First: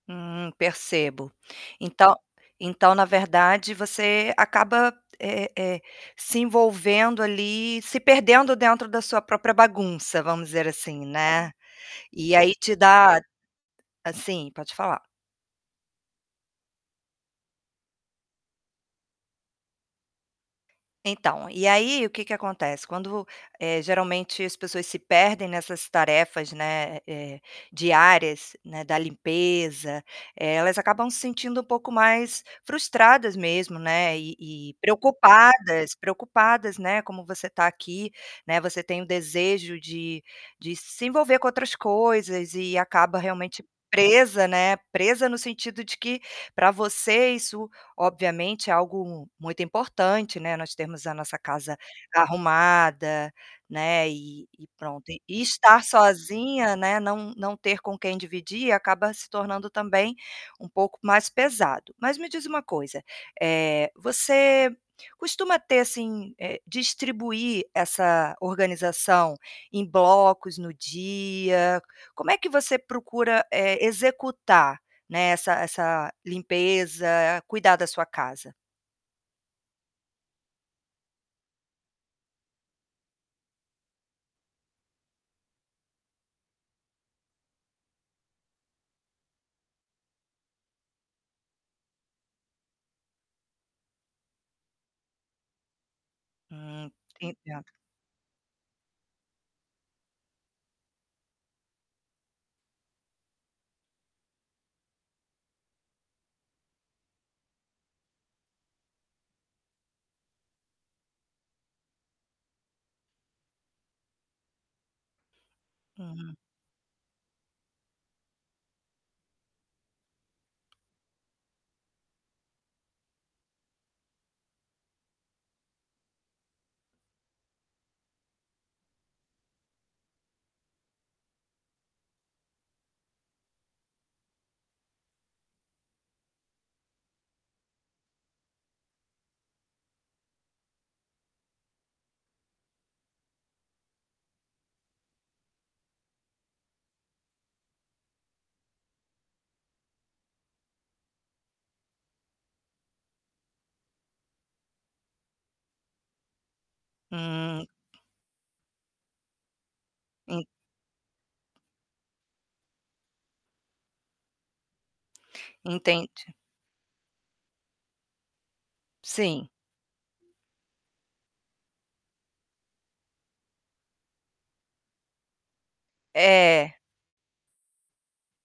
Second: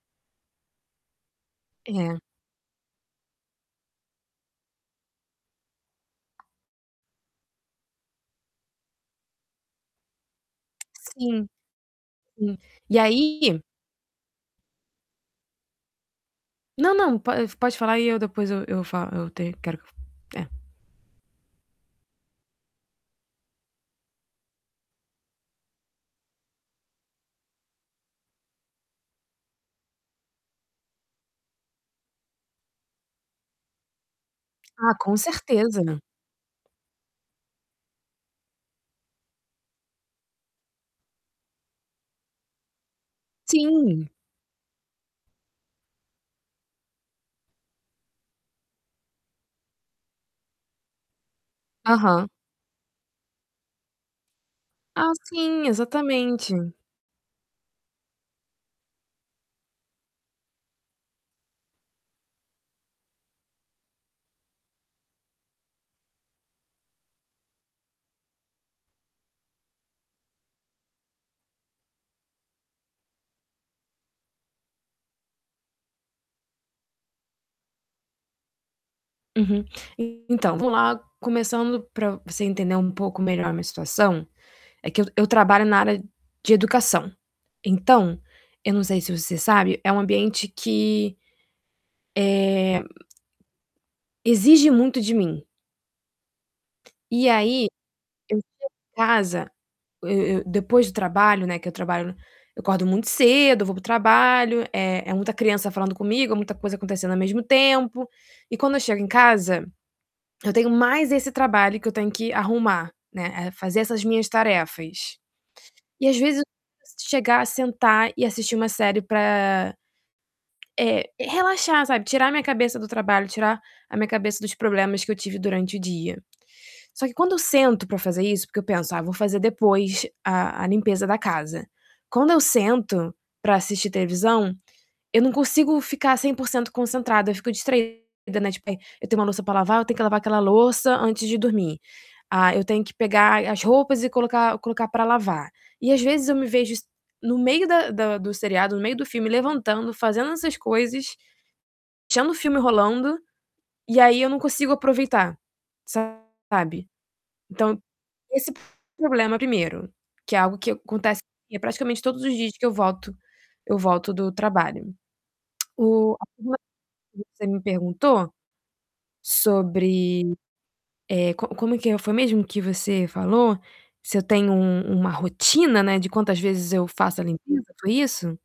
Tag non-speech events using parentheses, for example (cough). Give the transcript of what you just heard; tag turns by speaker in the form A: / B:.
A: Hum, percebo. Então
B: É.
A: então na verdade você acaba, é é é, se envolvendo ali, se perdendo dentro da sua própria bagunça, vamos dizer assim,
B: Sim.
A: né. E aí
B: Hum,
A: te
B: e
A: dá
B: aí
A: assim, pode falar.
B: Não, não, po pode falar e eu depois eu eu falo eu ter quero que eu é.
A: Então, e aí o que que acontece, quando vu eh, geralmente as pessoas se perdem nessas tarefas, né, eh, diárias, né, da limpeza, elas acabam se sentindo um pouco mais frustradas mesmo, né, e e
B: Ah, com certeza,
A: preocupadas,
B: né.
A: preocupadas, né, como você tá aqui, né, você tem o desejo de de se envolver com outras coisas e acaba realmente
B: Sim.
A: presa, né, presa no sentido de que pra você isso, obviamente, é algo muito importante, né, nós termos a nossa casa
B: Aham.
A: arrumada, né, e e pronto.
B: Ah,
A: E
B: sim,
A: estar
B: exatamente.
A: sozinha, né, não não ter com quem dividir acaba se tornando também um pouco mais pesado. Mas me diz uma coisa, eh, você costuma ter assim, eh, distribuir essa organização em blocos no dia, como é que você procura, eh, executar, né, essa essa limpeza, cuidar da sua casa?
B: Uhum. Então, vamos lá começando pra você entender um pouco melhor a minha situação, é que eu eu trabalho na área de educação. Então, eu não sei se você sabe, é um ambiente que eh exige muito de mim.
A: Hum,
B: E aí,
A: entendo.
B: eu chego em casa eu eu depois do trabalho, né, que eu trabalho eu acordo muito cedo, vou para o trabalho, é é muita criança falando comigo, é muita coisa acontecendo ao mesmo tempo, e quando eu chego em casa, eu tenho mais esse trabalho que eu tenho que arrumar, né, eh, fazer essas minhas tarefas. E às
A: Hum.
B: vezes (unintelligible) chegar, sentar e assistir uma série pra eh, relaxar sabe tirar a minha cabeça do trabalho tirar a minha cabeça dos problemas que eu tive durante o dia. Só que quando eu sento pra fazer isso, porque eu penso ah vou fazer depois a a limpeza da casa, quando eu sento pra assistir televisão, eu não consigo ficar 100% concentrada eu fico, né, eu fico distraída, né, tipo, eh: "Eu tenho uma louça pra lavar, eu tenho que lavar aquela louça antes de dormir". "Ah, eu tenho que pegar as roupas e colocar colocar para lavar". E às vezes eu me vejo es no meio da da do seriado, no meio do filme levantando, fazendo essas coisas, deixando o filme rolando, e aí eu não consigo aproveitar, sabe.
A: Hum.
B: Então, esse problema primeiro, que é
A: En
B: algo que eu acontece comigo praticamente todos os dias que eu volto eu volto do trabalho. (clicks tongue) O
A: Entendi.
B: (unintelligible) que você me perguntou,
A: Sim.
B: sobre, eh, como como que foi mesmo que você falou? Se eu tenho um uma rotina, né, de quantas vezes
A: É.
B: eu faço a limpeza, foi isso?